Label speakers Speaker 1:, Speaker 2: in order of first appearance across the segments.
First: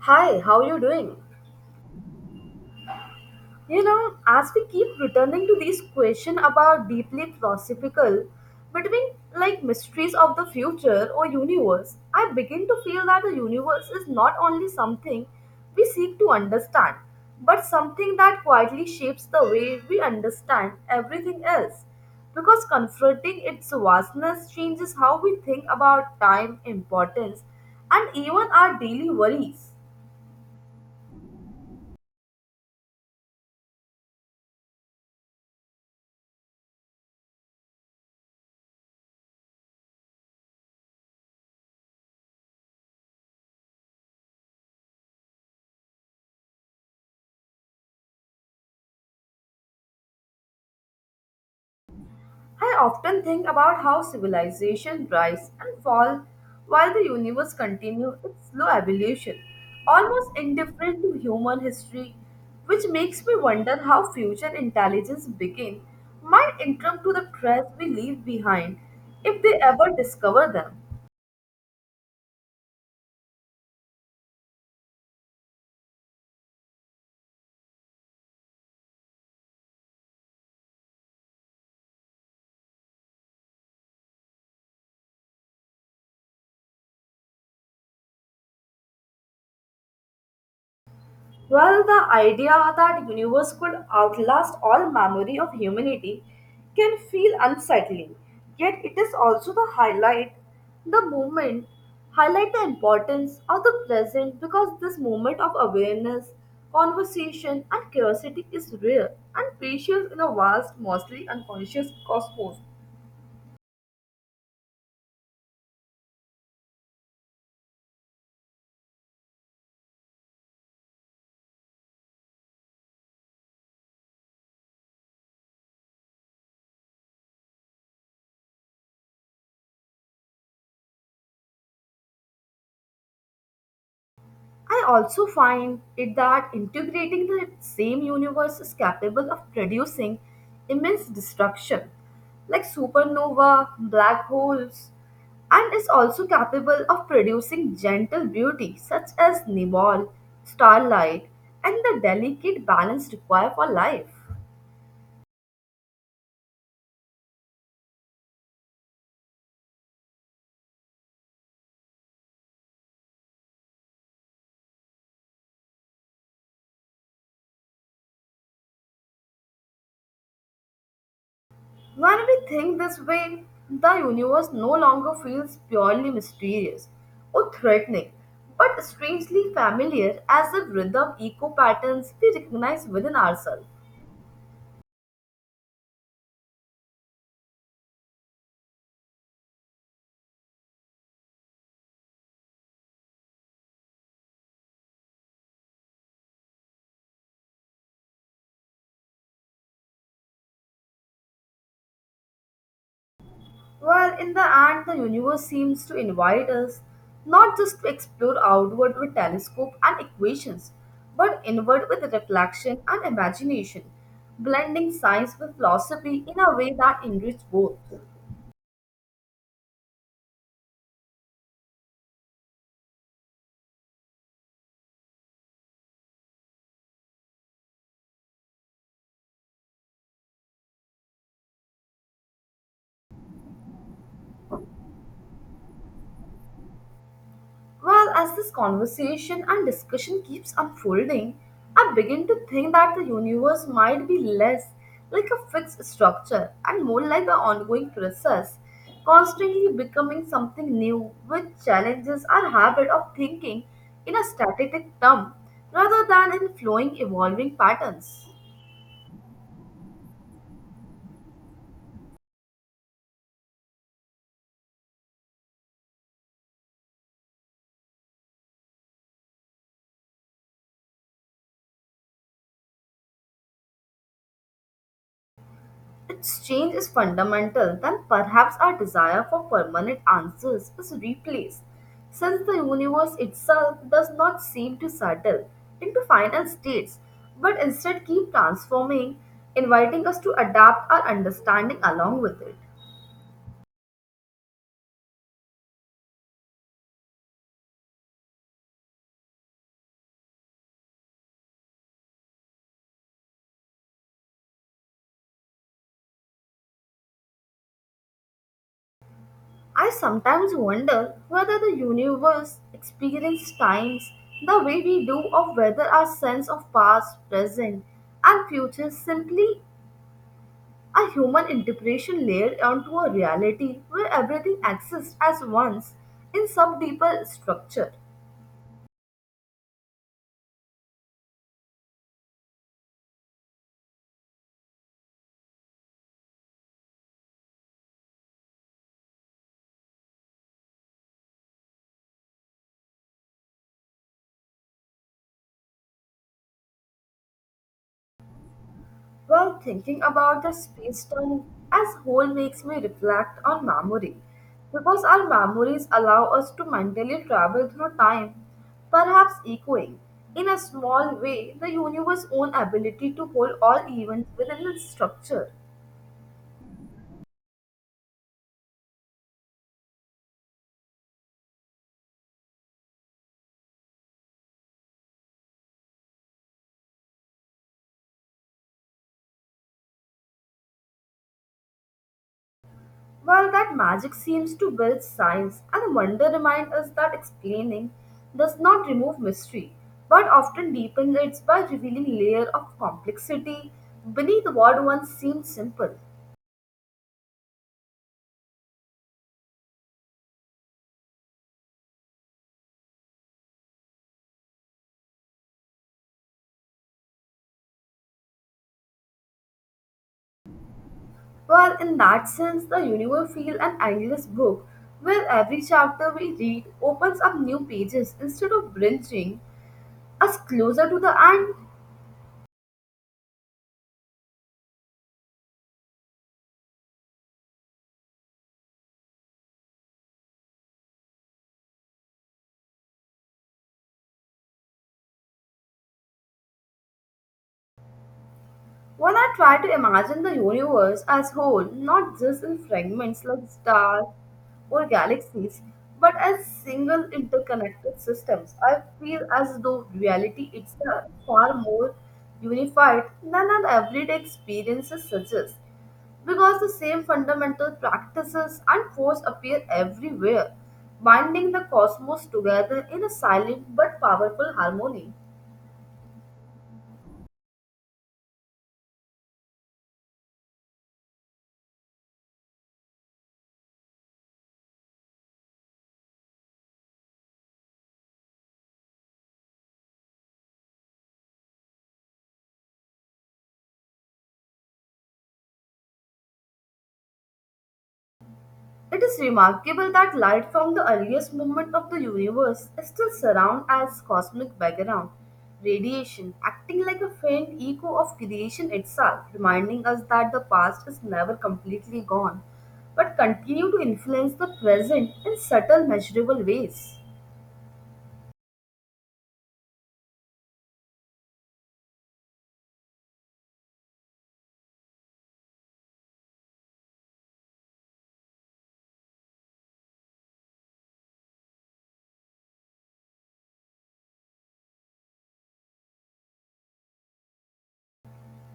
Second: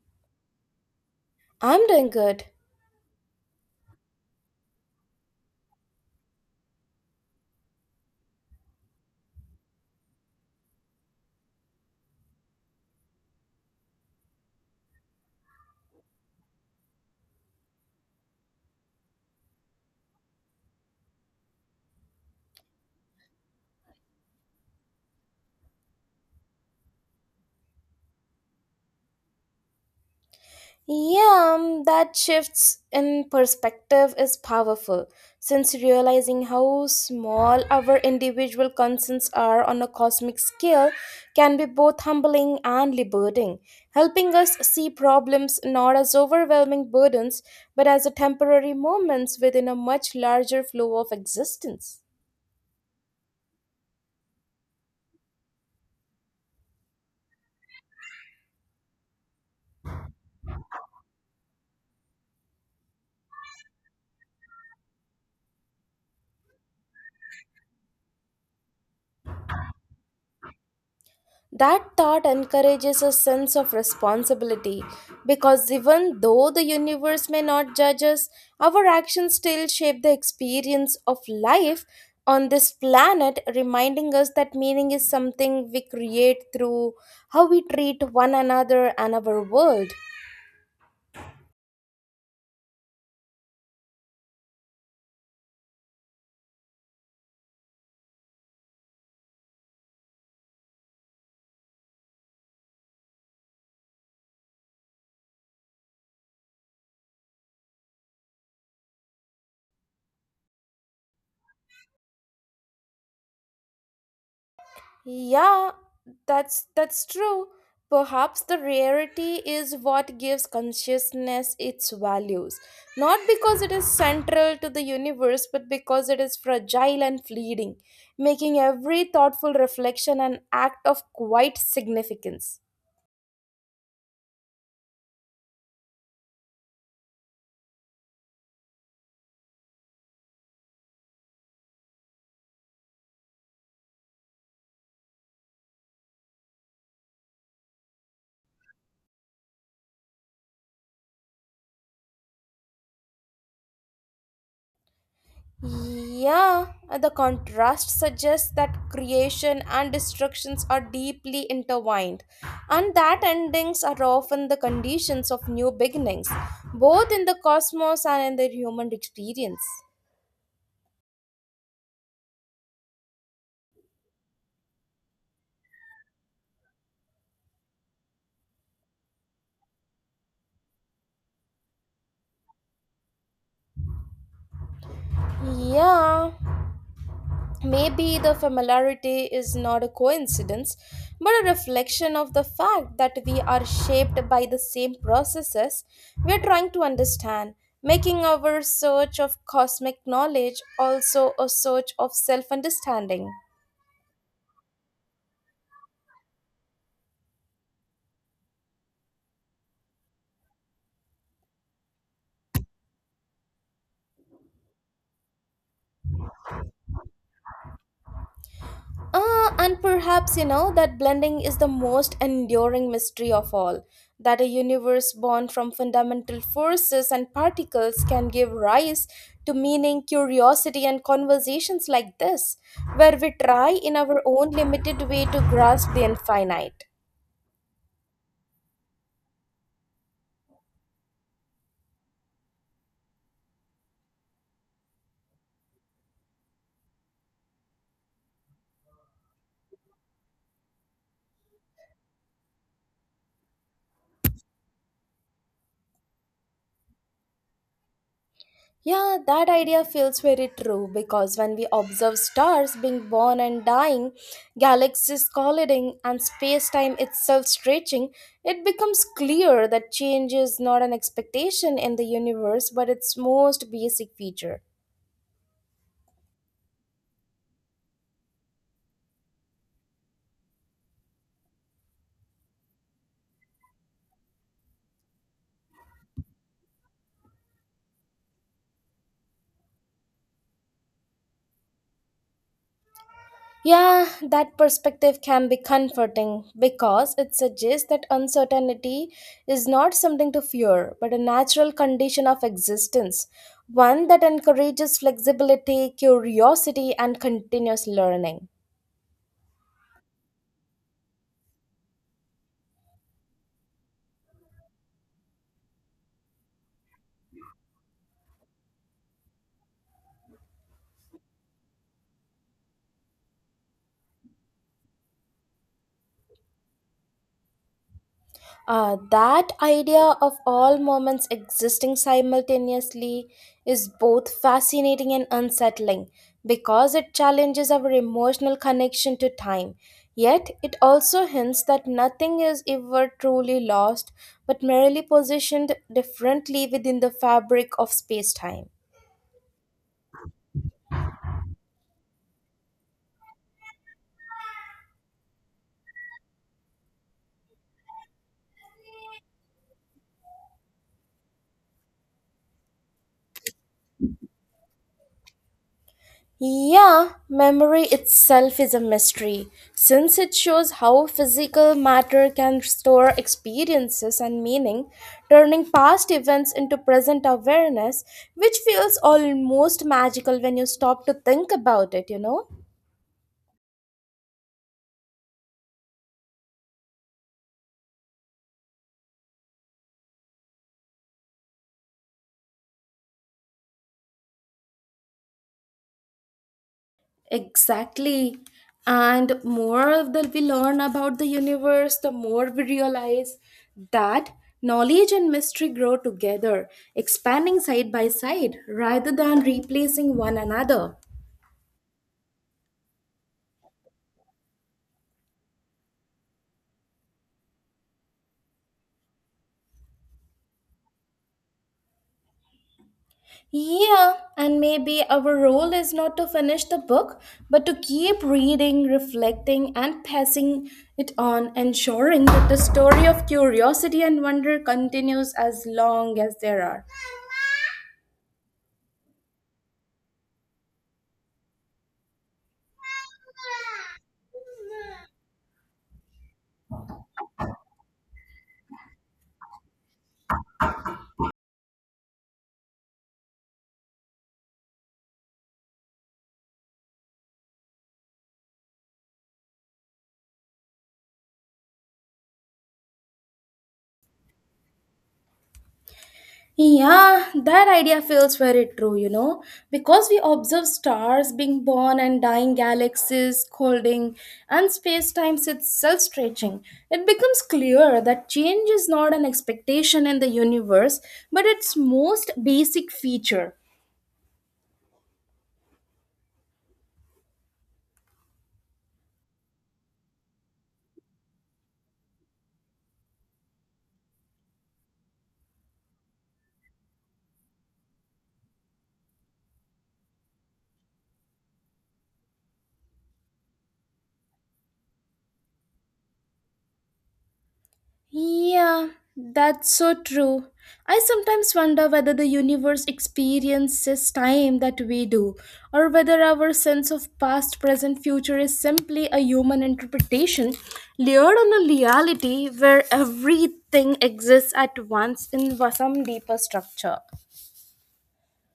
Speaker 1: Hi, how are you doing?
Speaker 2: I'm doing good.
Speaker 1: You know, as we keep returning to these questions about deeply philosophical, between like mysteries of the future or universe, I begin to feel that the universe is not only something we seek to understand, but something that quietly shapes the way we understand everything else. Because confronting its vastness changes how we think about time, importance, and even our daily worries.
Speaker 2: Yeah, that shifts in perspective is powerful since realizing how small our individual concerns are on a cosmic scale can be both humbling and liberating, helping us see problems not as overwhelming burdens but as a temporary moments within a much larger flow of existence.
Speaker 1: I often think about how civilization rise and fall while the universe continues its slow evolution, almost indifferent to human history, which makes me wonder how future intelligence begin might interrupt to the trails we leave behind if they ever discover them.
Speaker 2: That thought encourages a sense of responsibility because even though the universe may not judge us, our actions still shape the experience of life on this planet, reminding us that meaning is something we create through how we treat one another and our world.
Speaker 1: Well, the idea that universe could outlast all memory of humanity can feel unsettling, yet it is also the highlight, the moment, highlight the importance of the present because this moment of awareness, conversation and curiosity is rare and precious in a vast, mostly unconscious cosmos.
Speaker 2: Yeah, that's true. Perhaps the rarity is what gives consciousness its values, not because it is central to the universe, but because it is fragile and fleeting, making every thoughtful reflection an act of quite significance.
Speaker 1: I also find it that integrating the same universe is capable of producing immense destruction, like supernova, black holes, and is also capable of producing gentle beauty such as nebul, starlight, and the delicate balance required for life.
Speaker 2: Yeah, the contrast suggests that creation and destructions are deeply intertwined, and that endings are often the conditions of new beginnings, both in the cosmos and in the human experience.
Speaker 1: When we think this way, the universe no longer feels purely mysterious or threatening, but strangely familiar as if rhythm echo patterns we recognize within ourselves.
Speaker 2: Yeah, maybe the familiarity is not a coincidence, but a reflection of the fact that we are shaped by the same processes we are trying to understand, making our search of cosmic knowledge also a search of self understanding.
Speaker 1: Well, in the end, the universe seems to invite us not just to explore outward with telescope and equations, but inward with reflection and imagination, blending science with philosophy in a way that enriches both.
Speaker 2: And perhaps you know that blending is the most enduring mystery of all. That a universe born from fundamental forces and particles can give rise to meaning, curiosity, and conversations like this, where we try in our own limited way to grasp the infinite.
Speaker 1: Well, as this conversation and discussion keeps unfolding, I begin to think that the universe might be less like a fixed structure and more like an ongoing process, constantly becoming something new, which challenges our habit of thinking in a static term rather than in flowing, evolving patterns.
Speaker 2: Yeah, that idea feels very true because when we observe stars being born and dying, galaxies colliding, and space time itself stretching, it becomes clear that change is not an expectation in the universe but its most basic feature.
Speaker 1: Its change is fundamental, then perhaps our desire for permanent answers is replaced, since the universe itself does not seem to settle into final states, but instead keep transforming, inviting us to adapt our understanding along with it.
Speaker 2: Yeah, that perspective can be comforting because it suggests that uncertainty is not something to fear, but a natural condition of existence, one that encourages flexibility, curiosity, and continuous learning.
Speaker 1: I sometimes wonder whether the universe experiences times the way we do, or whether our sense of past, present, and future simply a human interpretation layered onto a reality where everything exists as once in some deeper structure.
Speaker 2: That idea of all moments existing simultaneously is both fascinating and unsettling because it challenges our emotional connection to time. Yet, it also hints that nothing is ever truly lost but merely positioned differently within the fabric of space time.
Speaker 1: While thinking about the space time as whole makes me reflect on memory, because our memories allow us to mentally travel through time, perhaps echoing, in a small way, the universe's own ability to hold all events within its structure.
Speaker 2: Yeah, memory itself is a mystery since it shows how physical matter can store experiences and meaning, turning past events into present awareness, which feels almost magical when you stop to think about it, you know?
Speaker 1: Well, that magic seems to build science, and the wonder reminds us that explaining does not remove mystery, but often deepens it by revealing layer of complexity beneath what once seemed simple.
Speaker 2: Exactly. And more that we learn about the universe, the more we realize that knowledge and mystery grow together, expanding side by side rather than replacing one another.
Speaker 1: Well, in that sense, the universe feels an endless book, where every chapter we read opens up new pages instead of bringing us closer to the end.
Speaker 2: Yeah, and maybe our role is not to finish the book, but to keep reading, reflecting, and passing it on, ensuring that the story of curiosity and wonder continues as long as there are.
Speaker 1: When I try to imagine the universe as whole, not just in fragments like stars or galaxies, but as single interconnected systems, I feel as though reality is a far more unified than our everyday experiences suggest, because the same fundamental practices and force appear everywhere, binding the cosmos together in a silent but powerful harmony.
Speaker 2: Yeah, that idea feels very true, because we observe stars being born and dying, galaxies colding, and space time itself stretching. It becomes clear that change is not an expectation in the universe, but its most basic feature.
Speaker 1: It is remarkable that light from the earliest moment of the universe is still surround as cosmic background radiation, acting like a faint echo of creation itself, reminding us that the past is never completely gone, but continue to influence the present in subtle measurable ways.
Speaker 2: Yeah, that's so true. I sometimes wonder whether the universe experiences time that we do, or whether our sense of past, present, future is simply a human interpretation layered on a reality where everything exists at once in some deeper structure.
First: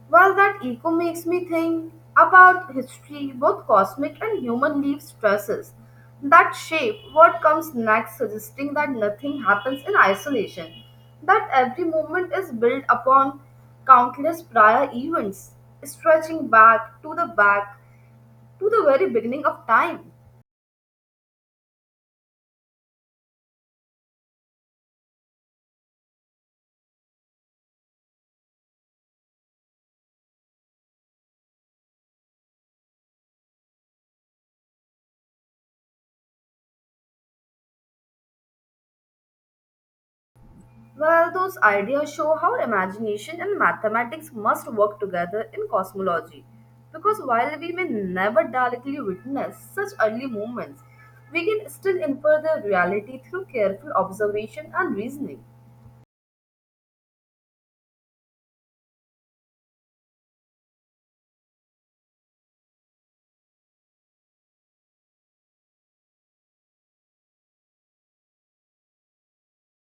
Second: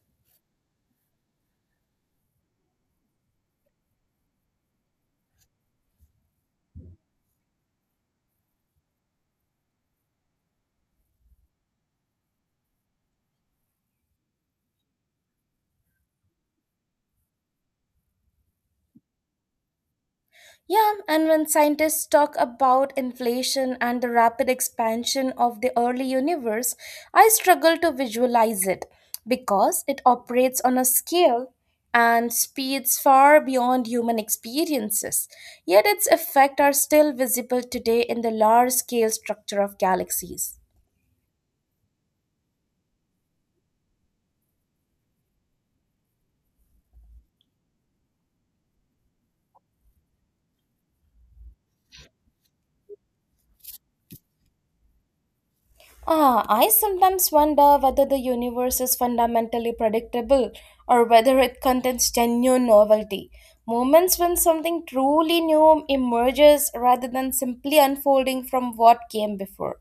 Speaker 1: Well, that echo makes me think about history, both cosmic and human leaf stresses that shape what comes next, suggesting that nothing happens in isolation, that every moment is built upon countless prior events, stretching back to the very beginning of time.
Speaker 2: Yeah, and when scientists talk about inflation and the rapid expansion of the early universe, I struggle to visualize it because it operates on a scale and speeds far beyond human experiences. Yet its effects are still visible today in the large scale structure of galaxies.
Speaker 1: Well, those ideas show how imagination and mathematics must work together in cosmology. Because while we may never directly witness such early movements, we can still infer their reality through careful observation and reasoning.
Speaker 2: I sometimes wonder whether the universe is fundamentally predictable or whether it contains genuine novelty. Moments when something truly new emerges rather than simply unfolding from what came before.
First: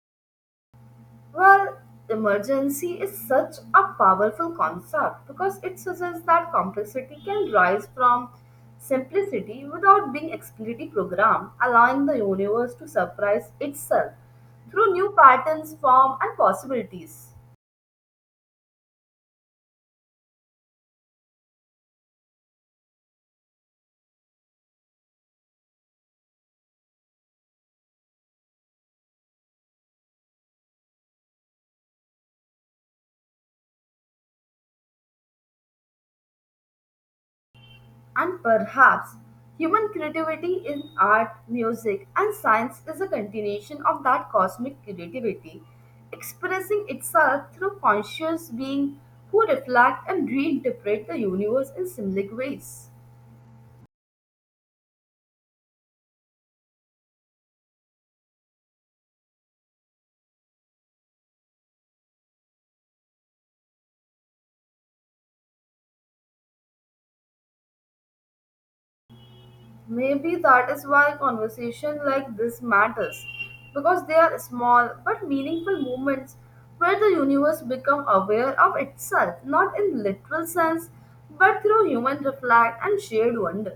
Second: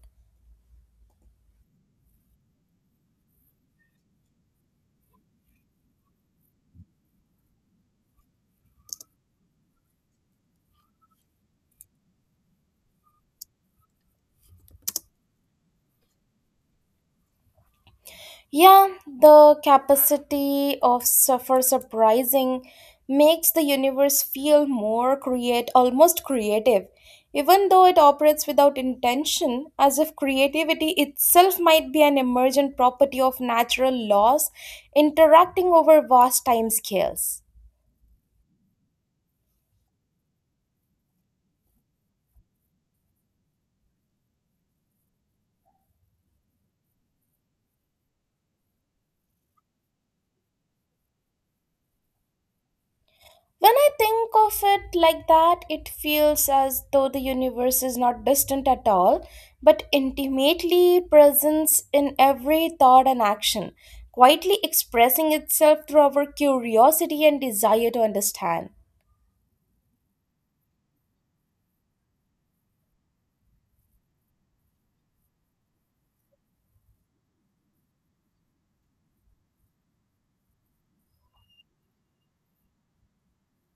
Speaker 1: Well, emergency is such a powerful concept because it suggests that complexity can rise from simplicity without being explicitly programmed, allowing the universe to surprise itself through new patterns, form, and possibilities.
Speaker 2: Yeah, the capacity of suffer surprising makes the universe feel more create almost creative, even though it operates without intention, as if creativity itself might be an emergent property of natural laws interacting over vast time scales.
Speaker 1: And perhaps human creativity in art, music, and science is a continuation of that cosmic creativity, expressing itself through conscious beings who reflect and reinterpret the universe in symbolic ways.
Speaker 2: When I think of it like that, it feels as though the universe is not distant at all, but intimately present in every thought and action, quietly expressing itself through our curiosity and desire to understand.
Speaker 1: Maybe that is why conversation like this matters, because they are small but meaningful moments where the universe becomes aware of itself, not in literal sense, but through human reflect and shared wonder.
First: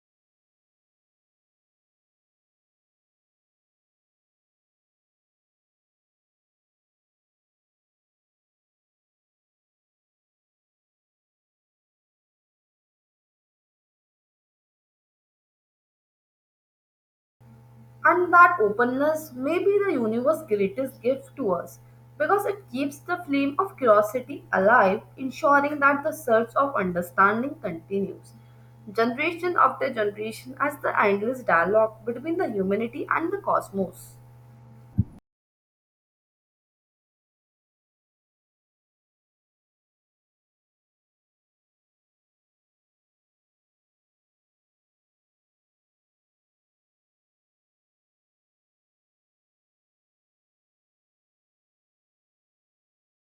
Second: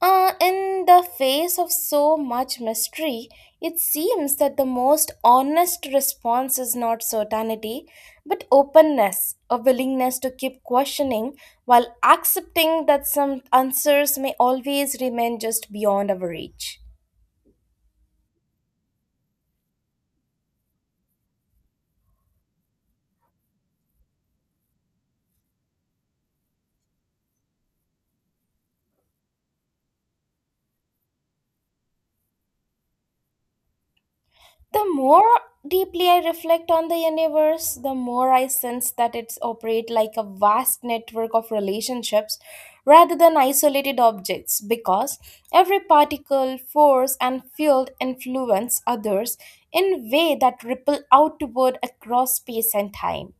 Speaker 2: In the face of so much mystery, it seems that the most honest response is not certainty, but openness, a willingness to keep questioning while accepting that some answers may always remain just beyond our reach.
Speaker 1: And that openness may be the universe's greatest gift to us because it keeps the flame of curiosity alive, ensuring that the search of understanding continues, generation after generation, as the endless dialogue between the humanity and the cosmos.
Speaker 2: The more deeply I reflect on the universe, the more I sense that it's operate like a vast network of relationships rather than isolated objects because every particle, force and field influence others in way that ripple outward across space and time.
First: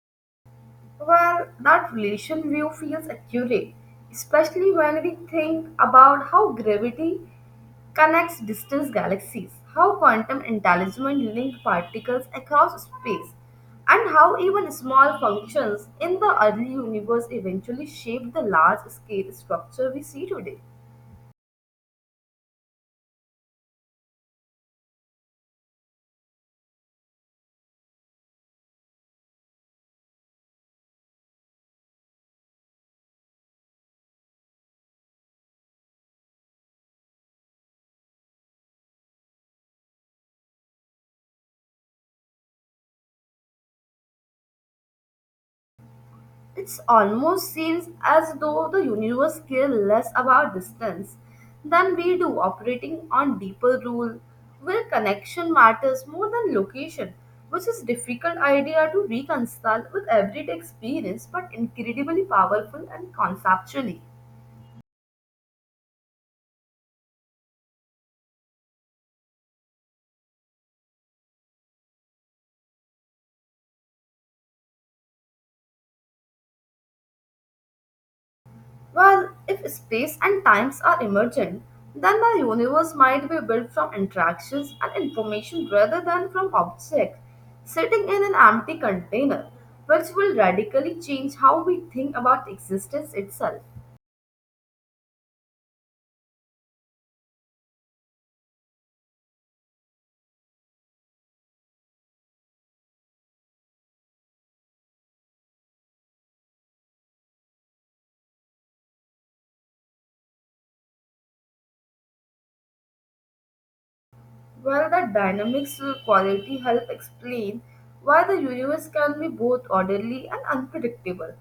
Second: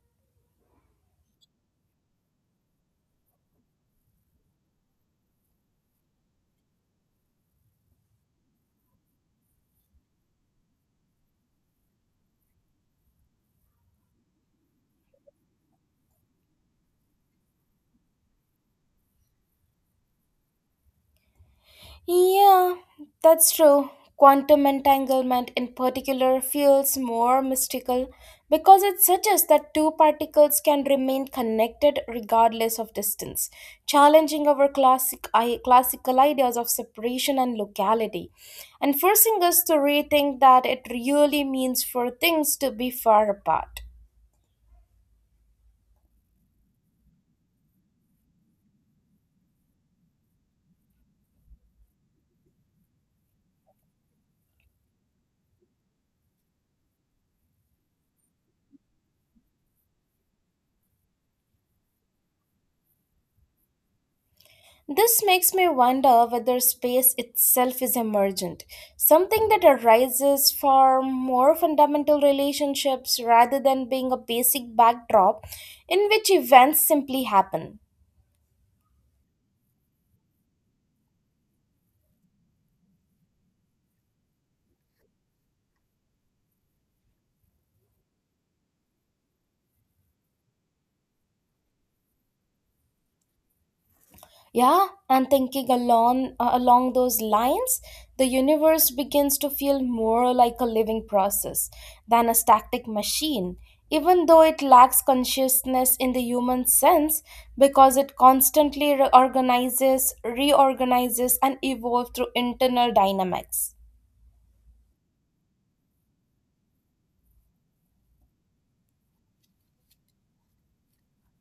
Speaker 1: Well, that relation view feels accurate, especially when we think about how gravity connects distant galaxies, how quantum entanglement links particles across space, and how even small functions in the early universe eventually shaped the large scale structure we see today.
Speaker 2: Yeah, that's true. Quantum entanglement, in particular, feels more mystical because it suggests that two particles can remain connected regardless of distance, challenging our classical ideas of separation and locality, and forcing us to rethink that it really means for things to be far apart.
Speaker 1: It almost seems as though the universe cares less about distance than we do, operating on deeper rule where connection matters more than location, which is difficult idea to reconcile with everyday experience but incredibly powerful and conceptually.
Speaker 2: This makes me wonder whether space itself is emergent, something that arises from more fundamental relationships rather than being a basic backdrop in which events simply happen.
Speaker 1: Well, if space and times are emergent, then the universe might be built from interactions and information rather than from objects sitting in an empty container, which will radically change how we think about existence itself.
Speaker 2: Yeah, and thinking along those lines, the universe begins to feel more like a living process than a static machine, even though it lacks consciousness in the human sense because it constantly reorganizes, and evolves through internal dynamics.
Speaker 1: Well, that dynamics quality help explain why the universe can be both orderly and unpredictable,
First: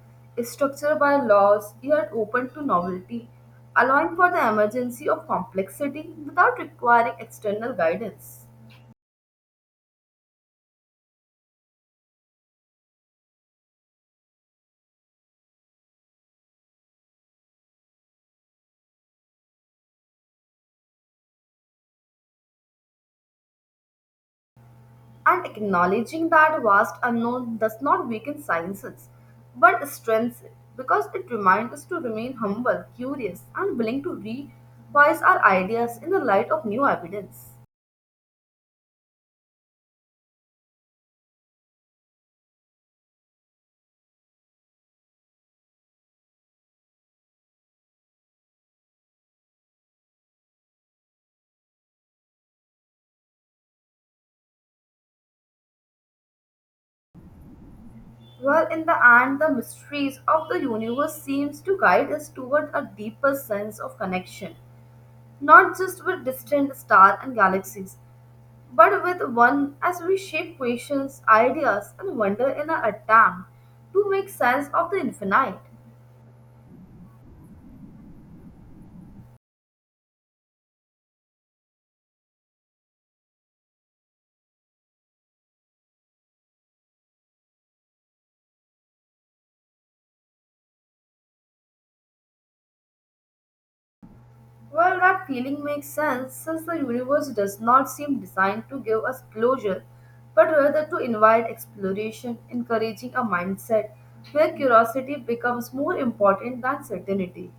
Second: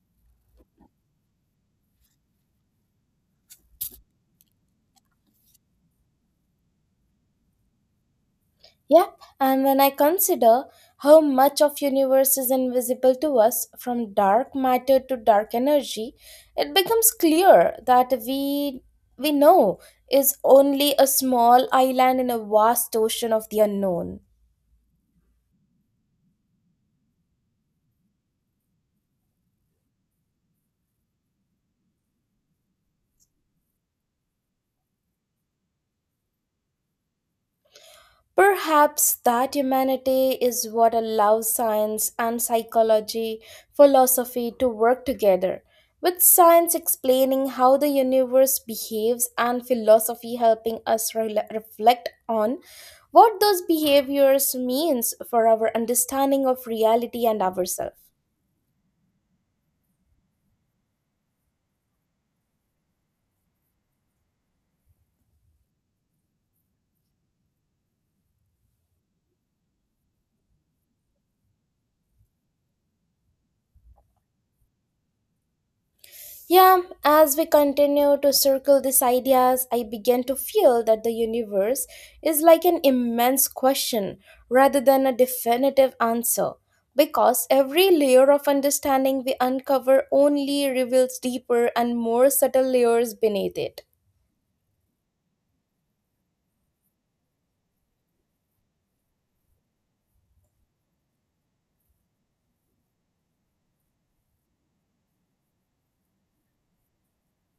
Speaker 1: structured by laws yet open to novelty, allowing for the emergency of complexity without requiring external guidance,
Speaker 2: Yep, and when I consider how much of universe is invisible to us from dark matter to dark energy, it becomes clear that we know is only a small island in a vast ocean of the unknown.
Speaker 1: and acknowledging that vast unknown does not weaken sciences, but strengthens it because it reminds us to remain humble, curious, and willing to revise our ideas in the light of new evidence.
Speaker 2: Perhaps that humanity is what allows science and psychology, philosophy to work together, with science explaining how the universe behaves and philosophy helping us reflect on what those behaviors means for our understanding of reality and ourselves.
Speaker 1: Well, in the end, the mysteries of the universe seems to guide us toward a deeper sense of connection, not just with distant stars and galaxies, but with one as we shape questions, ideas, and wonder in our attempt to make sense of the infinite.
Speaker 2: Yeah, as we continue to circle these ideas, I begin to feel that the universe is like an immense question rather than a definitive answer. Because every layer of understanding we uncover only reveals deeper and more subtle layers beneath it.
Speaker 1: Well, that feeling makes sense since the universe does not seem designed to give us closure, but rather to invite exploration, encouraging a mindset where curiosity becomes more important than certainty.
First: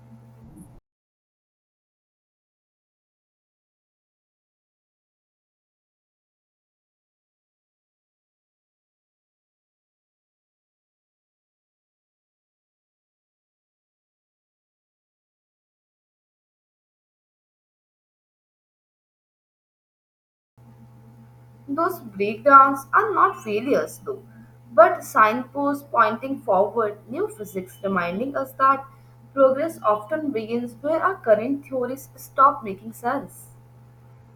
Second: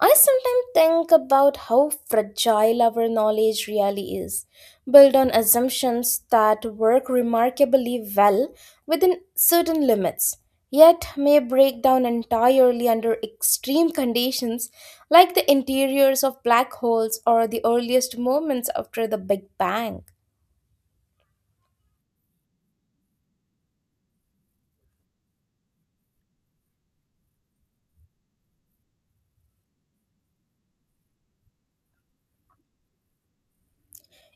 Speaker 2: I sometimes think about how fragile our knowledge really is, built on assumptions that work remarkably well within certain limits, yet may break down entirely under extreme conditions like the interiors of black holes or the earliest moments after the Big Bang.
Speaker 1: Those breakdowns are not failures, though, but signposts pointing forward, new physics reminding us that progress often begins where our current theories stop making sense.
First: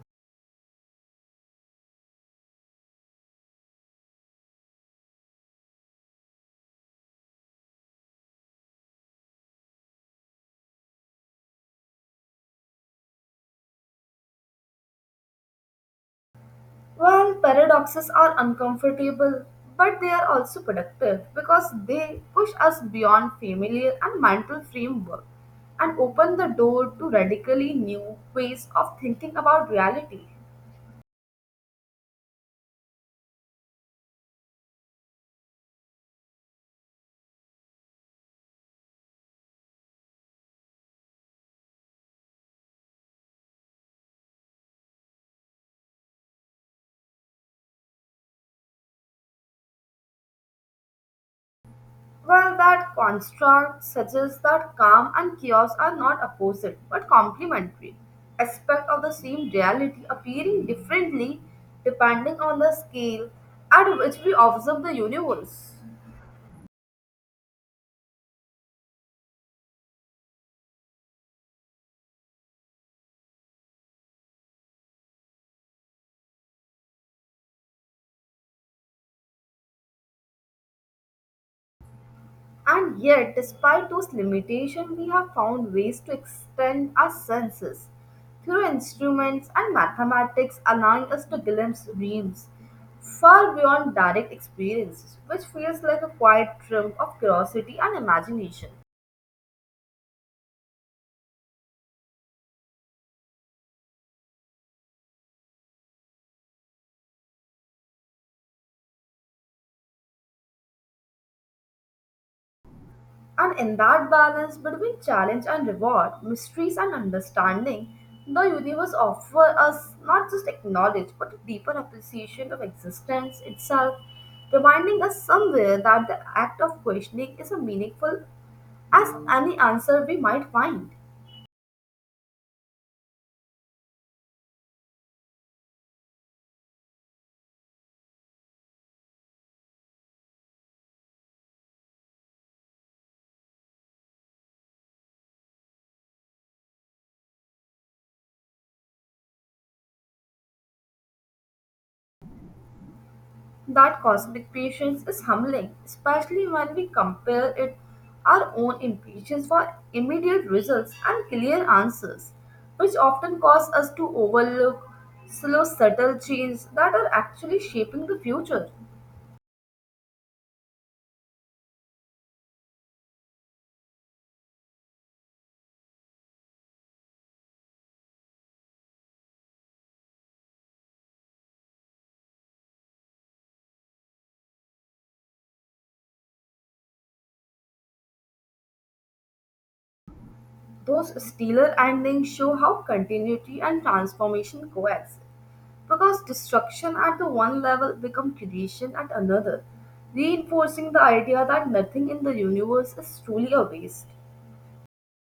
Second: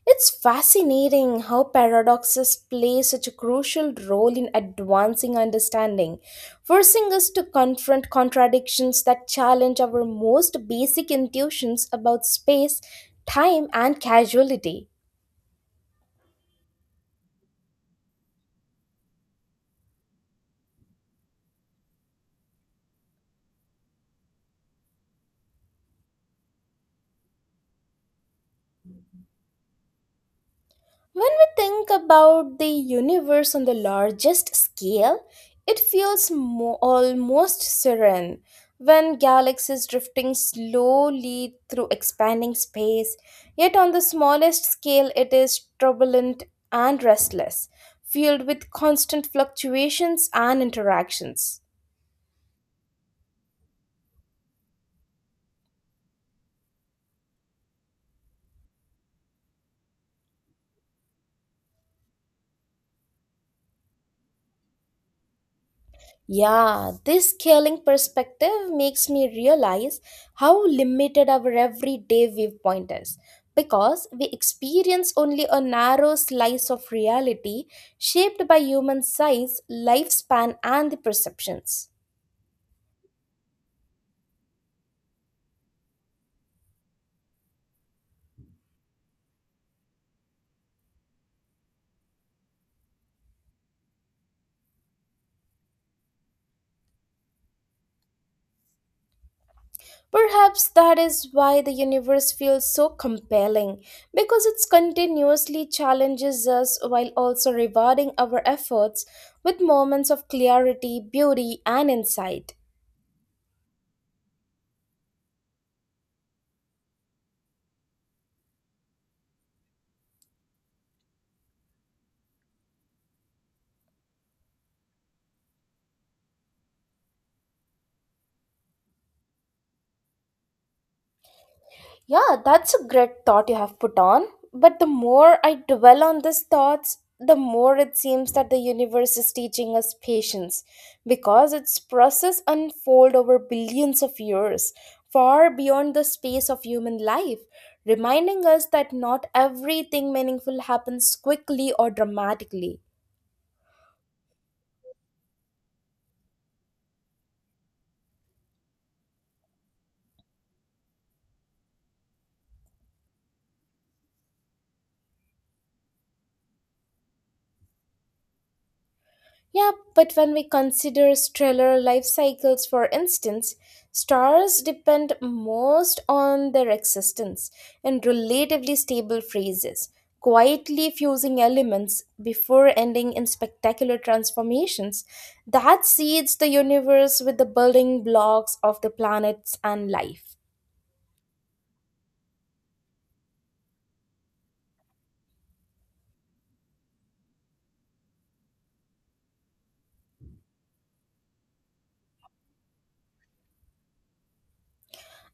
Speaker 2: It's fascinating how paradoxes play such a crucial role in advancing understanding, forcing us to confront contradictions that challenge our most basic intuitions about space, time, and causality.
Speaker 1: Well, paradoxes are uncomfortable, but they are also productive because they push us beyond familiar and mental framework and open the door to radically new ways of thinking about reality.
Speaker 2: When we think about the universe on the largest scale, it feels almost serene. When galaxies drifting slowly through expanding space, yet on the smallest scale, it is turbulent and restless, filled with constant fluctuations and interactions.
Speaker 1: Well, that construct suggests that calm and chaos are not opposite but complementary aspects of the same reality appearing differently depending on the scale at which we observe the universe.
Speaker 2: Yeah, this scaling perspective makes me realize how limited our everyday viewpoint is. Because we experience only a narrow slice of reality shaped by human size, lifespan, and the perceptions.
Speaker 1: And yet, despite those limitations, we have found ways to extend our senses through instruments and mathematics, allowing us to glimpse realms far beyond direct experiences, which feels like a quiet triumph of curiosity and imagination.
Speaker 2: Perhaps that is why the universe feels so compelling, because it continuously challenges us while also rewarding our efforts with moments of clarity, beauty, and insight.
Speaker 1: And in that balance between challenge and reward, mysteries and understanding, the universe offers us not just knowledge but a deeper appreciation of existence itself, reminding us somewhere that the act of questioning is as meaningful as any answer we might find.
Speaker 2: Yeah, that's a great thought you have put on. But the more I dwell on these thoughts, the more it seems that the universe is teaching us patience because its process unfold over billions of years, far beyond the space of human life, reminding us that not everything meaningful happens quickly or dramatically.
Speaker 1: That cosmic patience is humbling, especially when we compare it our own impatience for immediate results and clear answers, which often cause us to overlook slow, subtle changes that are actually shaping the future.
Speaker 2: Yeah, but when we consider stellar life cycles, for instance, stars depend most on their existence in relatively stable phases, quietly fusing elements before ending in spectacular transformations that seeds the universe with the building blocks of the planets and life.
Speaker 1: Those stellar endings show how continuity and transformation coexist, because destruction at the one level becomes creation at another, reinforcing the idea that nothing in the universe is truly a waste.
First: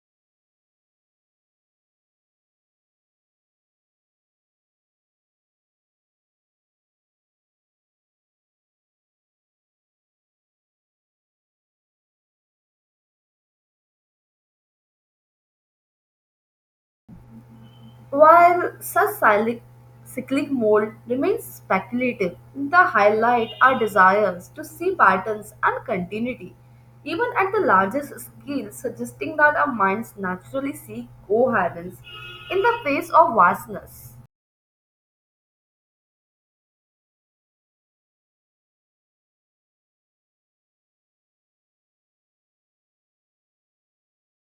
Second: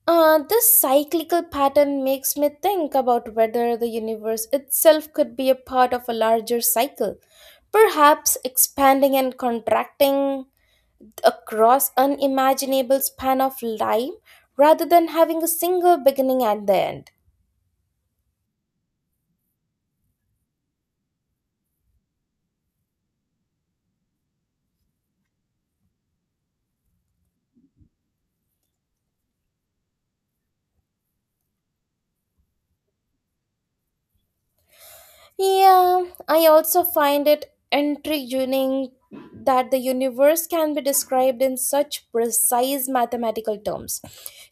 Speaker 2: This cyclical pattern makes me think about whether the universe itself could be a part of a larger cycle, perhaps expanding and contracting across unimaginable span of time rather than having a single beginning and the end.
Speaker 1: While such cyclic mold remains speculative, the highlight our desires to see patterns and continuity, even at the largest scale, suggesting that our minds naturally seek coherence in the face of vastness.
Speaker 2: Yeah, I also find it intriguing that the universe can be described in such precise mathematical terms,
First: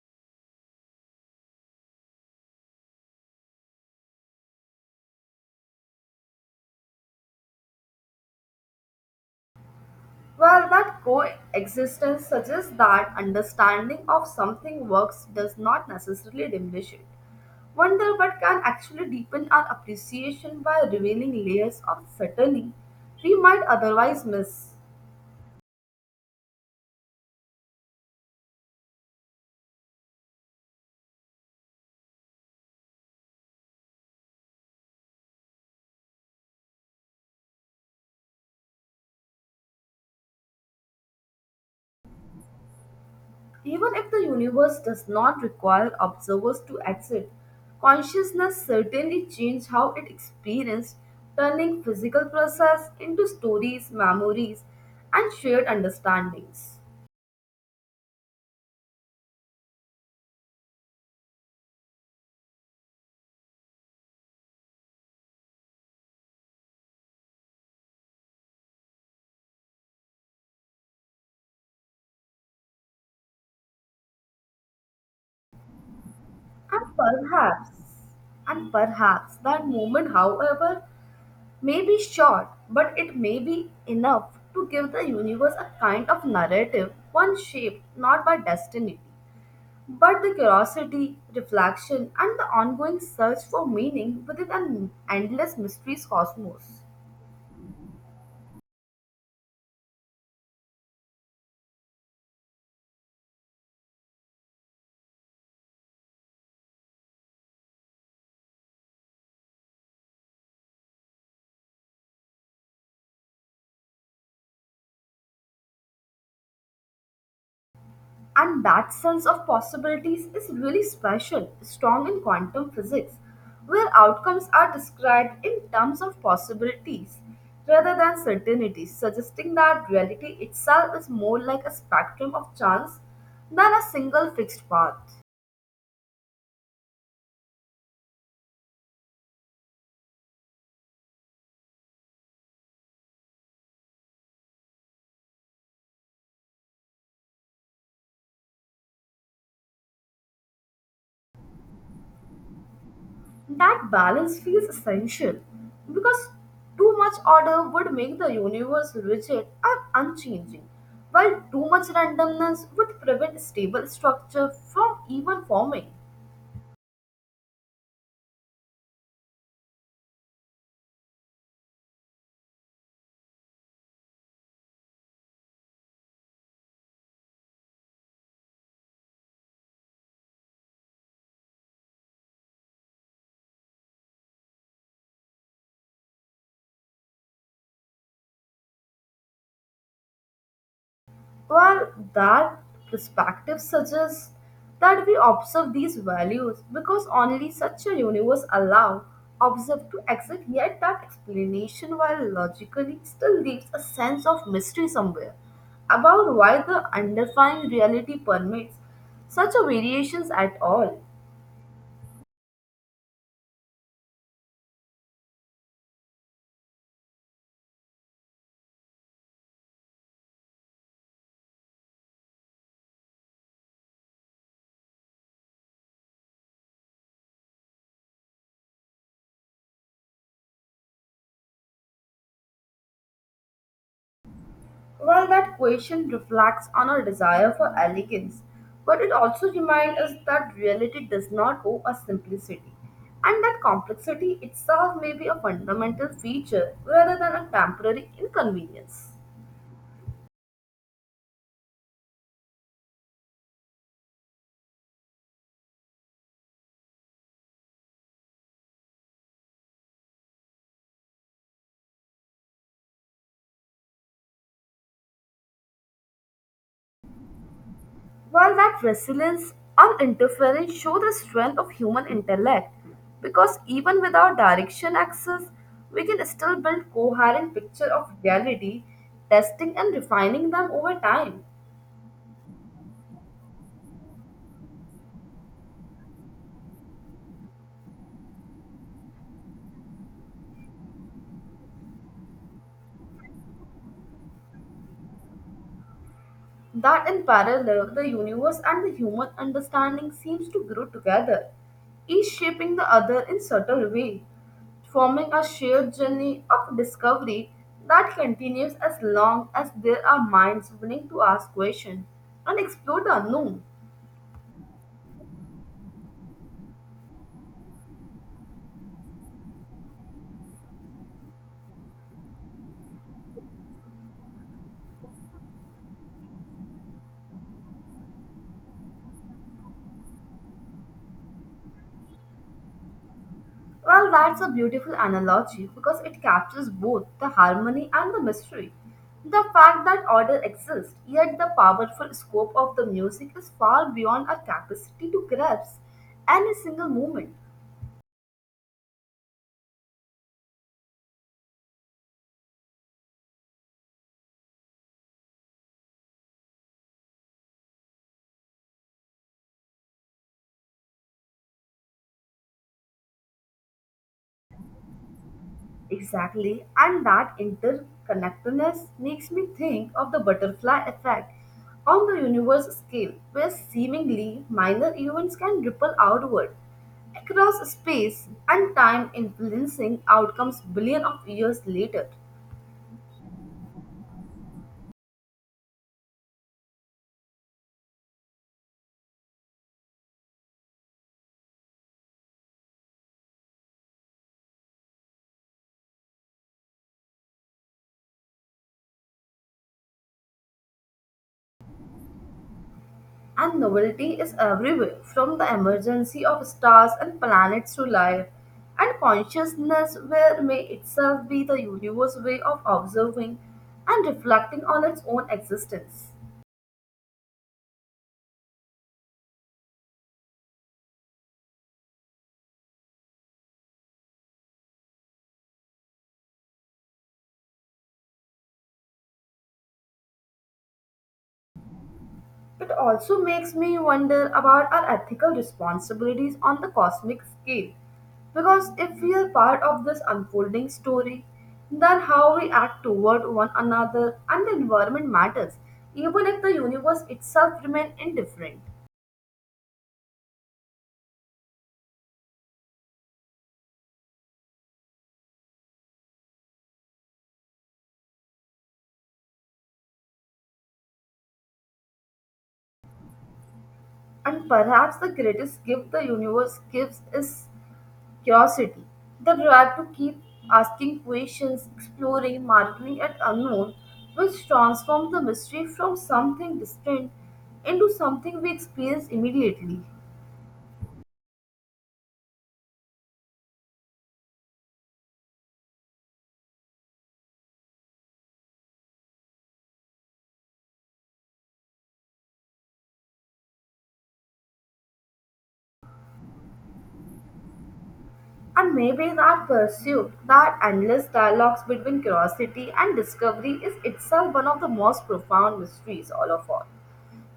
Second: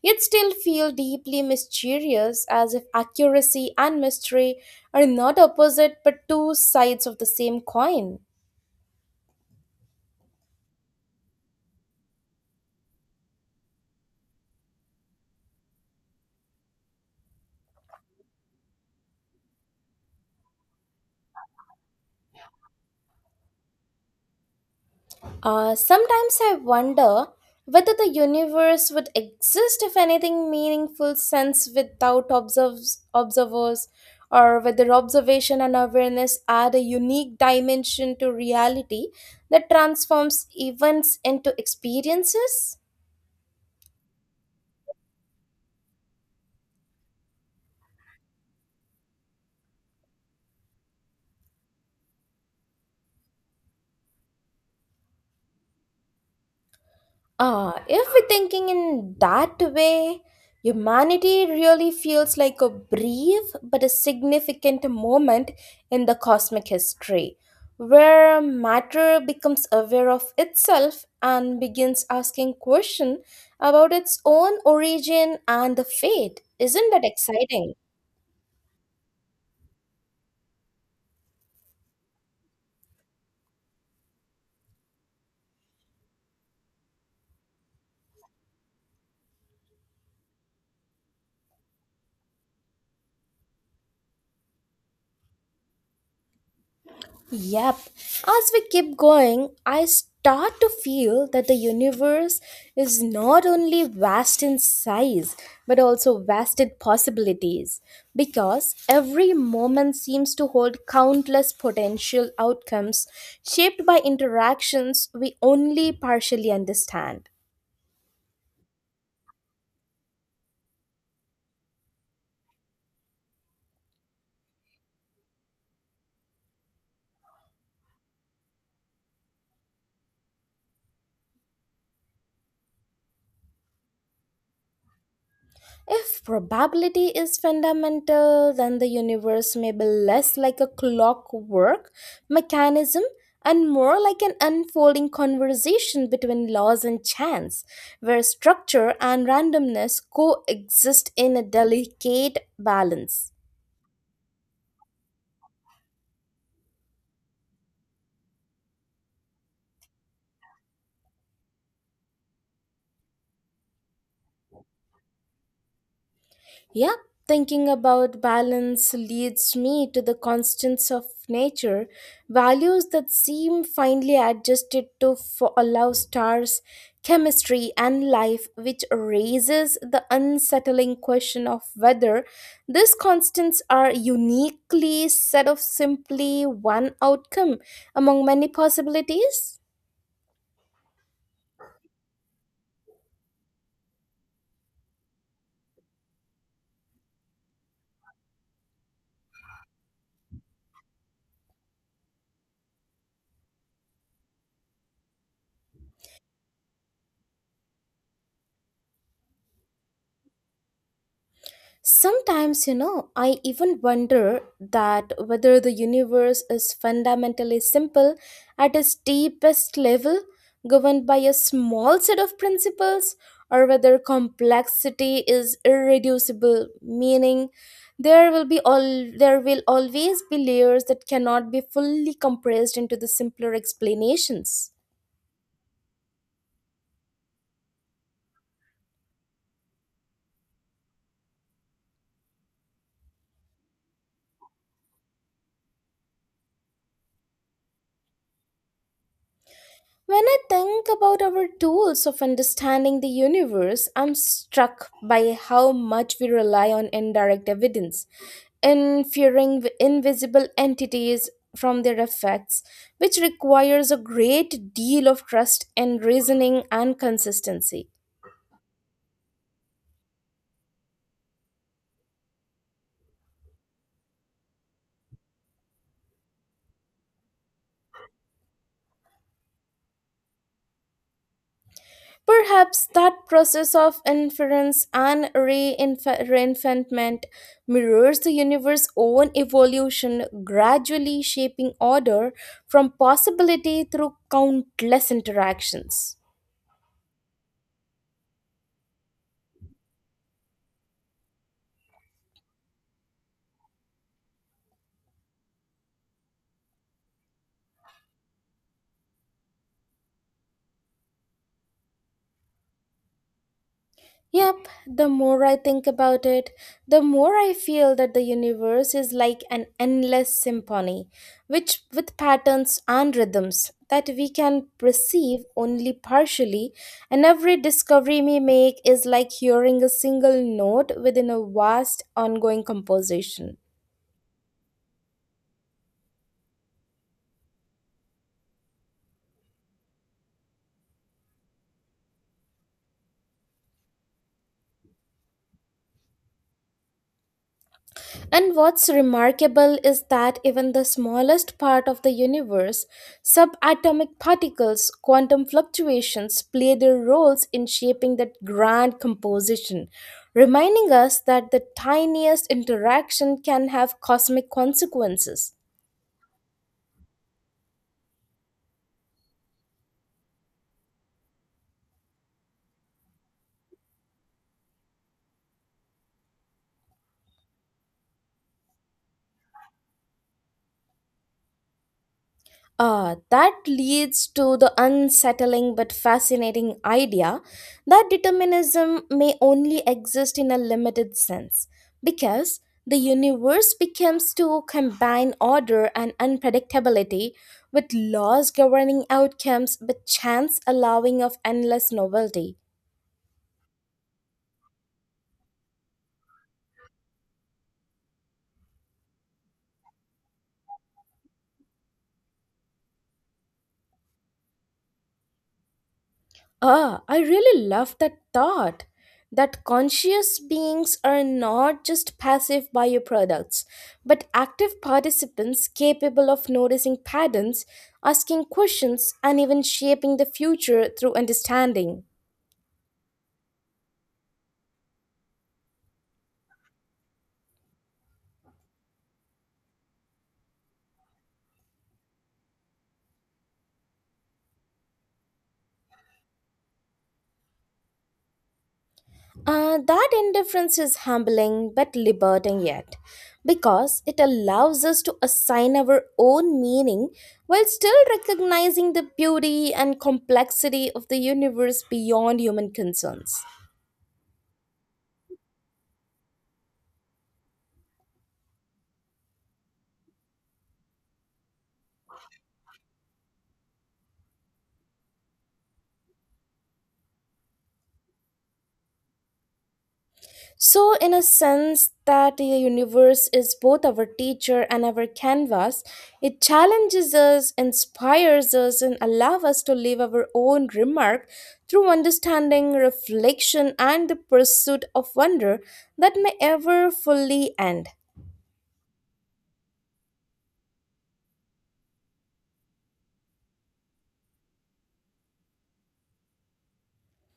Speaker 2: yet still feel deeply mysterious as if accuracy and mystery are not opposite but two sides of the same coin.
Speaker 1: Well, that coexistence suggests that understanding of something works does not necessarily diminish it. Wonder what can actually deepen our appreciation by revealing layers of subtlety we might otherwise miss.
Speaker 2: Sometimes I wonder whether the universe would exist if anything meaningful sense without observers, or whether observation and awareness add a unique dimension to reality that transforms events into experiences.
Speaker 1: Even if the universe does not require observers to exist, consciousness certainly changes how it experiences, turning physical process into stories, memories, and shared understandings.
Speaker 2: If we're thinking in that way, humanity really feels like a brief but a significant moment in the cosmic history, where matter becomes aware of itself and begins asking questions about its own origin and the fate. Isn't
Speaker 1: And
Speaker 2: that
Speaker 1: perhaps,
Speaker 2: exciting?
Speaker 1: and perhaps that moment, however, may be short, but it may be enough to give the universe a kind of narrative, one shaped not by destiny, but the curiosity, reflection, and the ongoing search for meaning within an endless mysteries cosmos.
Speaker 2: Yep. As we keep going, I start to feel that the universe is not only vast in size, but also vast in possibilities. Because every moment seems to hold countless potential outcomes shaped by interactions we only partially understand.
Speaker 1: And that sense of possibilities is really special, strong in quantum physics, where outcomes are described in terms of possibilities rather than certainties, suggesting that reality itself is more like a spectrum of chance than a single fixed path.
Speaker 2: If probability is fundamental, then the universe may be less like a clockwork mechanism and more like an unfolding conversation between laws and chance, where structure and randomness coexist in a delicate balance.
Speaker 1: That balance feels essential because too much order would make the universe rigid and unchanging, while too much randomness would prevent stable structure from even forming.
Speaker 2: Yeah, thinking about balance leads me to the constants of nature, values that seem finely adjusted to allow stars, chemistry, and life, which raises the unsettling question of whether these constants are uniquely set of simply one outcome among many possibilities.
Speaker 1: Well, that perspective suggests that we observe these values because only such a universe allow observe to exist, yet that explanation, while logically, still leaves a sense of mystery somewhere about why the underlying reality permits such a variations at all.
Speaker 2: Sometimes, you know, I even wonder that whether the universe is fundamentally simple at its deepest level, governed by a small set of principles, or whether complexity is irreducible, meaning there will always be layers that cannot be fully compressed into the simpler explanations.
Speaker 1: Well, that question reflects on our desire for elegance, but it also reminds us that reality does not owe us simplicity, and that complexity itself may be a fundamental feature rather than a temporary inconvenience.
Speaker 2: When I think about our tools of understanding the universe, I'm struck by how much we rely on indirect evidence, inferring invisible entities from their effects, which requires a great deal of trust in reasoning and consistency.
Speaker 1: While that resilience and interference show the strength of human intellect, because even without direction access, we can still build coherent picture of reality, testing and refining them over time.
Speaker 2: Perhaps that process of inference and reinfantment mirrors the universe's own evolution, gradually shaping order from possibility through countless interactions.
Speaker 1: That in parallel the universe and the human understanding seems to grow together, each shaping the other in subtle way, forming a shared journey of discovery that continues as long as there are minds willing to ask questions and explore the unknown.
Speaker 2: Yep, the more I think about it, the more I feel that the universe is like an endless symphony, which with patterns and rhythms that we can perceive only partially, and every discovery we make is like hearing a single note within a vast ongoing composition.
Speaker 1: Well, that's a beautiful analogy because it captures both the harmony and the mystery. The fact that order exists, yet the powerful scope of the music is far beyond our capacity to grasp any single moment.
Speaker 2: And what's remarkable is that even the smallest part of the universe, subatomic particles, quantum fluctuations play their roles in shaping that grand composition, reminding us that the tiniest interaction can have cosmic consequences.
Speaker 1: Exactly, and that interconnectedness makes me think of the butterfly effect on the universe scale, where seemingly minor events can ripple outward across space and time, influencing outcomes billion of years later.
Speaker 2: That leads to the unsettling but fascinating idea that determinism may only exist in a limited sense, because the universe becomes to combine order and unpredictability with laws governing outcomes but chance allowing of endless novelty.
Speaker 1: And novelty is everywhere, from the emergency of stars and planets to life and consciousness, where may itself be the universe's way of observing and reflecting on its own existence.
Speaker 2: I really love that thought that conscious beings are not just passive bioproducts, but active participants capable of noticing patterns, asking questions, and even shaping the future through understanding.
Speaker 1: It also makes me wonder about our ethical responsibilities on the cosmic scale. Because if we are part of this unfolding story, then how we act toward one another and the environment matters, even if the universe itself remains indifferent.
Speaker 2: That indifference is humbling but liberating yet, because it allows us to assign our own meaning while still recognizing the beauty and complexity of the universe beyond human concerns.
Speaker 1: And perhaps the greatest gift the universe gives is curiosity, the drive to keep asking questions, exploring, marveling at unknown, which transforms the mystery from something distant into something we experience immediately.
Speaker 2: So, in a sense, that the universe is both our teacher and our canvas, it challenges us, inspires us, and allows us to leave our own remark through understanding, reflection, and the pursuit of wonder that may ever fully end.
Speaker 1: And maybe that pursuit, that endless dialogues between curiosity and discovery, is itself one of the most profound mysteries all of all.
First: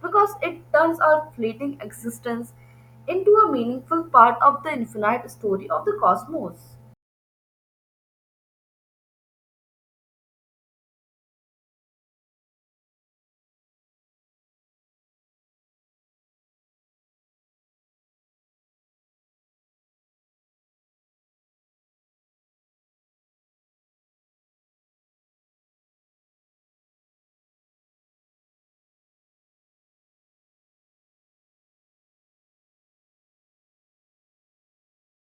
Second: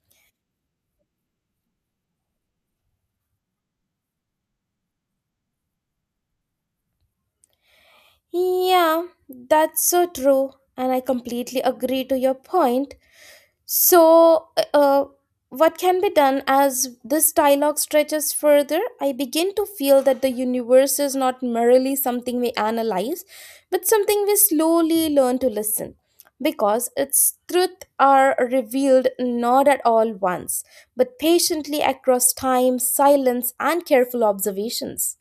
Speaker 1: Because it turns our fleeting existence into a meaningful part of the infinite story of the cosmos.
Speaker 2: Yeah, that's so true, and I completely agree to your point. So, what can be done as this dialogue stretches further? I begin to feel that the universe is not merely something we analyze, but something we slowly learn to listen. Because its truth are revealed not at all once, but patiently across time, silence, and careful observations.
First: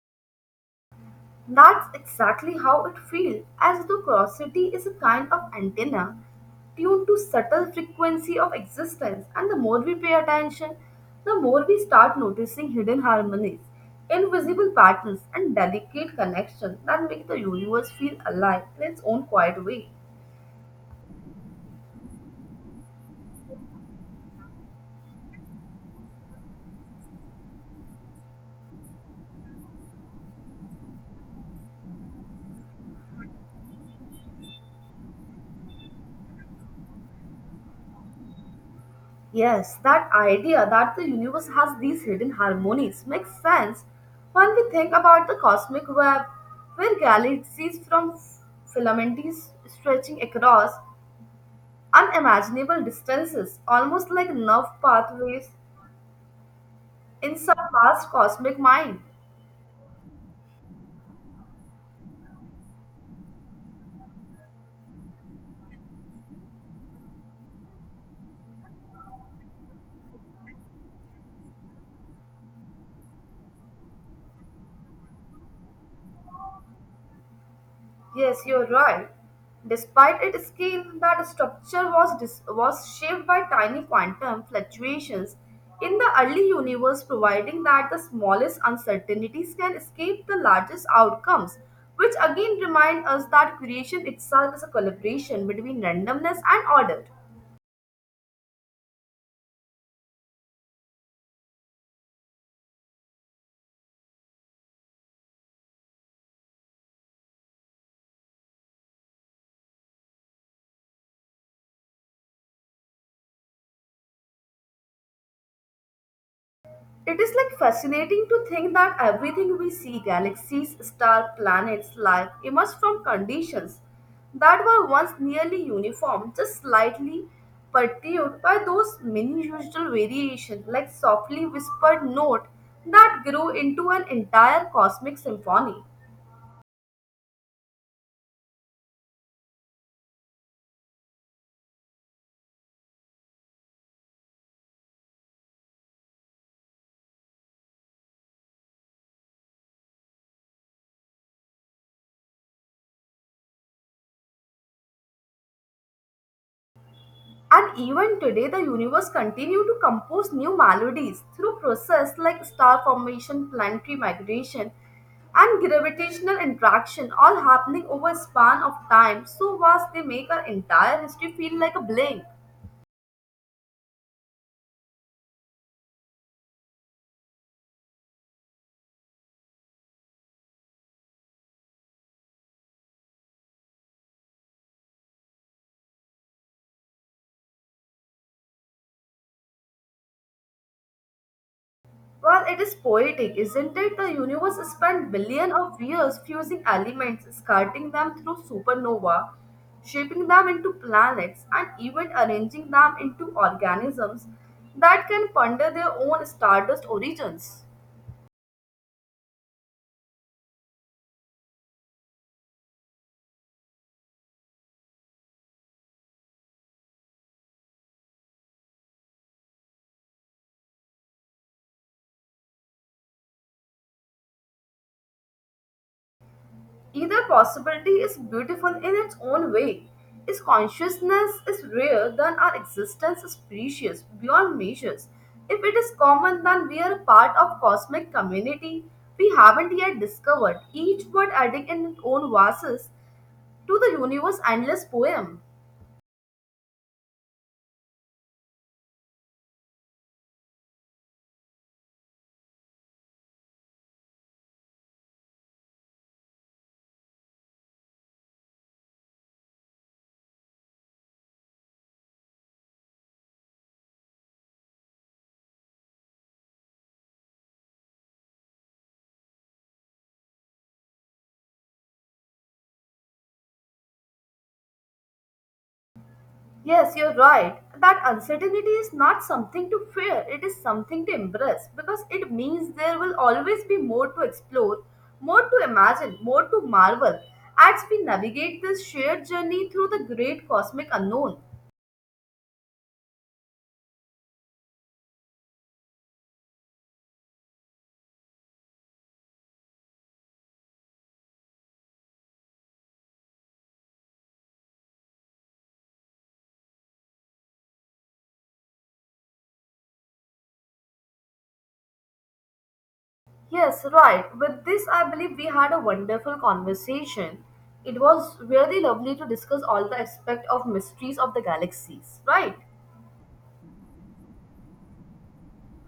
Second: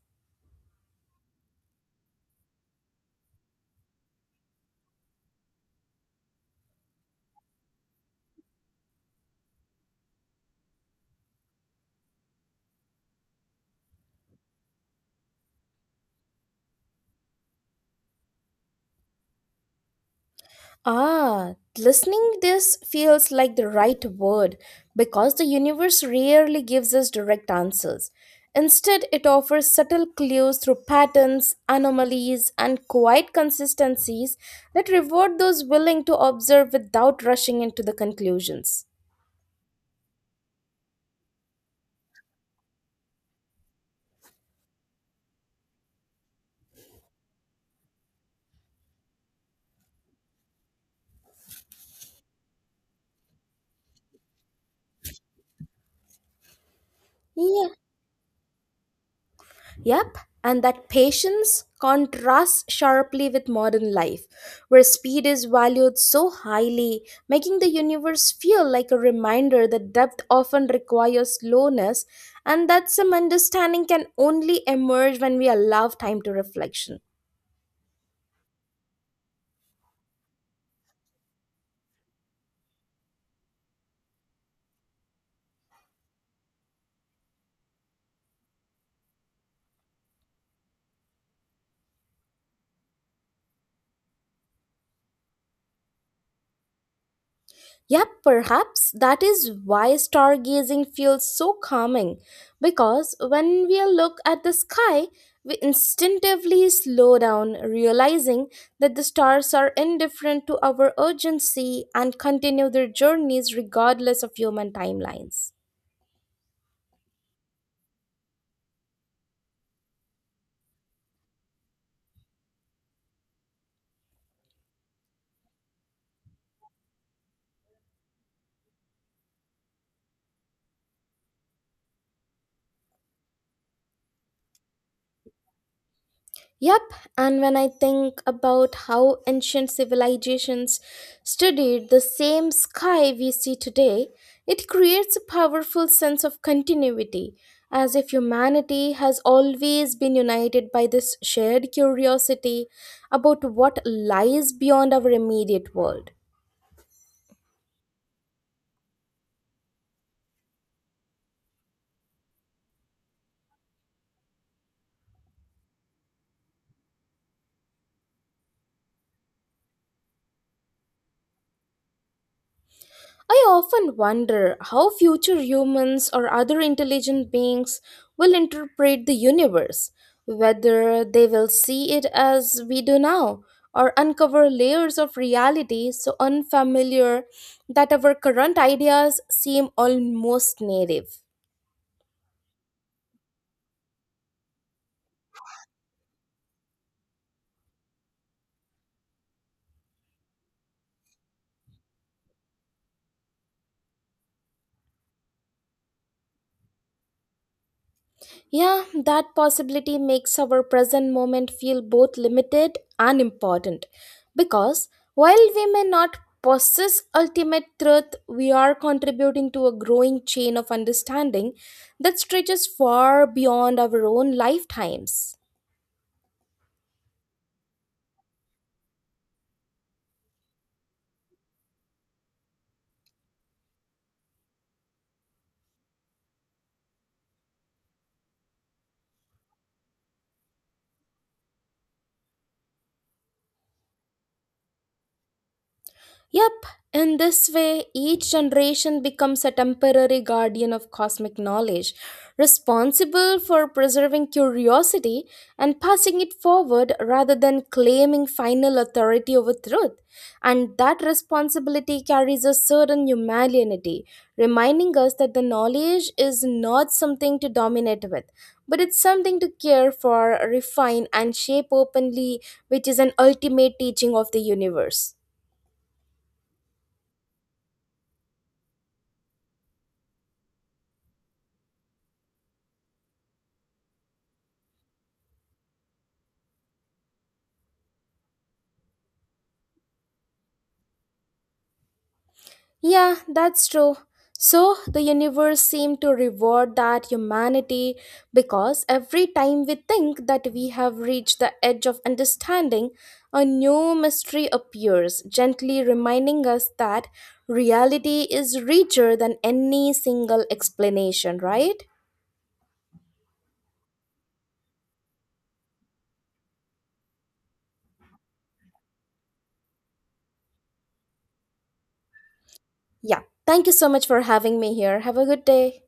Speaker 1: That's exactly how it feels, as though curiosity is a kind of antenna tuned to subtle frequency of existence. And the more we pay attention, the more we start noticing hidden harmonies, invisible patterns, and delicate connections that make the universe feel alive in its own quiet way.
Speaker 2: Listening this feels like the right word because the universe rarely gives us direct answers. Instead, it offers subtle clues through patterns, anomalies, and quiet consistencies that reward those willing to observe without rushing into the conclusions.
Speaker 1: Yes, that idea that the universe has these hidden harmonies makes sense when we think about the cosmic web, where galaxies from filaments stretching across unimaginable distances, almost like nerve pathways in some
Speaker 2: Yeah.
Speaker 1: vast cosmic mind.
Speaker 2: Yep, and that patience contrasts sharply with modern life, where speed is valued so highly, making the universe feel like a reminder that depth often requires slowness and that some understanding can only emerge when we allow time to reflection.
Speaker 1: Yes, you're right. Despite its scale, that structure was shaped by tiny quantum fluctuations in the early universe, providing that the smallest uncertainties can escape the largest outcomes, which again remind us that creation itself is a collaboration between randomness and order.
Speaker 2: Yeah, perhaps that is why stargazing feels so calming. Because when we look at the sky, we instinctively slow down, realizing that the stars are indifferent to our urgency and continue their journeys regardless of human timelines.
Speaker 1: It is like fascinating to think that everything we see galaxies, stars, planets, life emerged from conditions that were once nearly uniform, just slightly perturbed by those minuscule variations, like softly whispered note that grew into an entire cosmic symphony.
Speaker 2: Yep, and when I think about how ancient civilizations studied the same sky we see today, it creates a powerful sense of continuity, as if humanity has always been united by this shared curiosity about what lies beyond our immediate world.
Speaker 1: And even today, the universe continue to compose new melodies through process like star formation, planetary migration, and gravitational interaction, all happening over a span of time so vast they make our entire history feel like a blink.
Speaker 2: I often wonder how future humans or other intelligent beings will interpret the universe, whether they will see it as we do now, or uncover layers of reality so unfamiliar that our current ideas seem almost native.
Speaker 1: Well, it is poetic, isn't it? The universe spent billions of years fusing elements, scattering them through supernova, shaping them into planets, and even arranging them into organisms that can ponder their own stardust origins.
Speaker 2: Yeah, that possibility makes our present moment feel both limited and important. Because while we may not possess ultimate truth, we are contributing to a growing chain of understanding that stretches far beyond our own lifetimes.
Speaker 1: Either possibility is beautiful in its own way. Its consciousness is rare, then our existence is precious beyond measures. If it is common, then we are a part of cosmic community we haven't yet discovered, each word adding in its own verses to the universe's endless poem.
Speaker 2: Yep, in this way, each generation becomes a temporary guardian of cosmic knowledge, responsible for preserving curiosity and passing it forward rather than claiming final authority over truth. And that responsibility carries a certain humanity, reminding us that the knowledge is not something to dominate with, but it's something to care for, refine, and shape openly, which is an ultimate teaching of the universe.
Speaker 1: Yes, you're right. That uncertainty is not something to fear, it is something to embrace because it means there will always be more to explore, more to imagine, more to marvel as we navigate this shared journey through the great cosmic unknown.
Speaker 2: Yeah, that's true. So, the universe seemed to reward that humanity because every time we think that we have reached the edge of understanding, a new mystery appears, gently reminding us that reality is richer than any single explanation, right?
Speaker 1: Yes, right. With this, I believe we had a wonderful conversation. It was really lovely to discuss all the aspects of mysteries of the galaxies, right?
Speaker 2: Yeah. Thank you so much for having me here. Have a good day.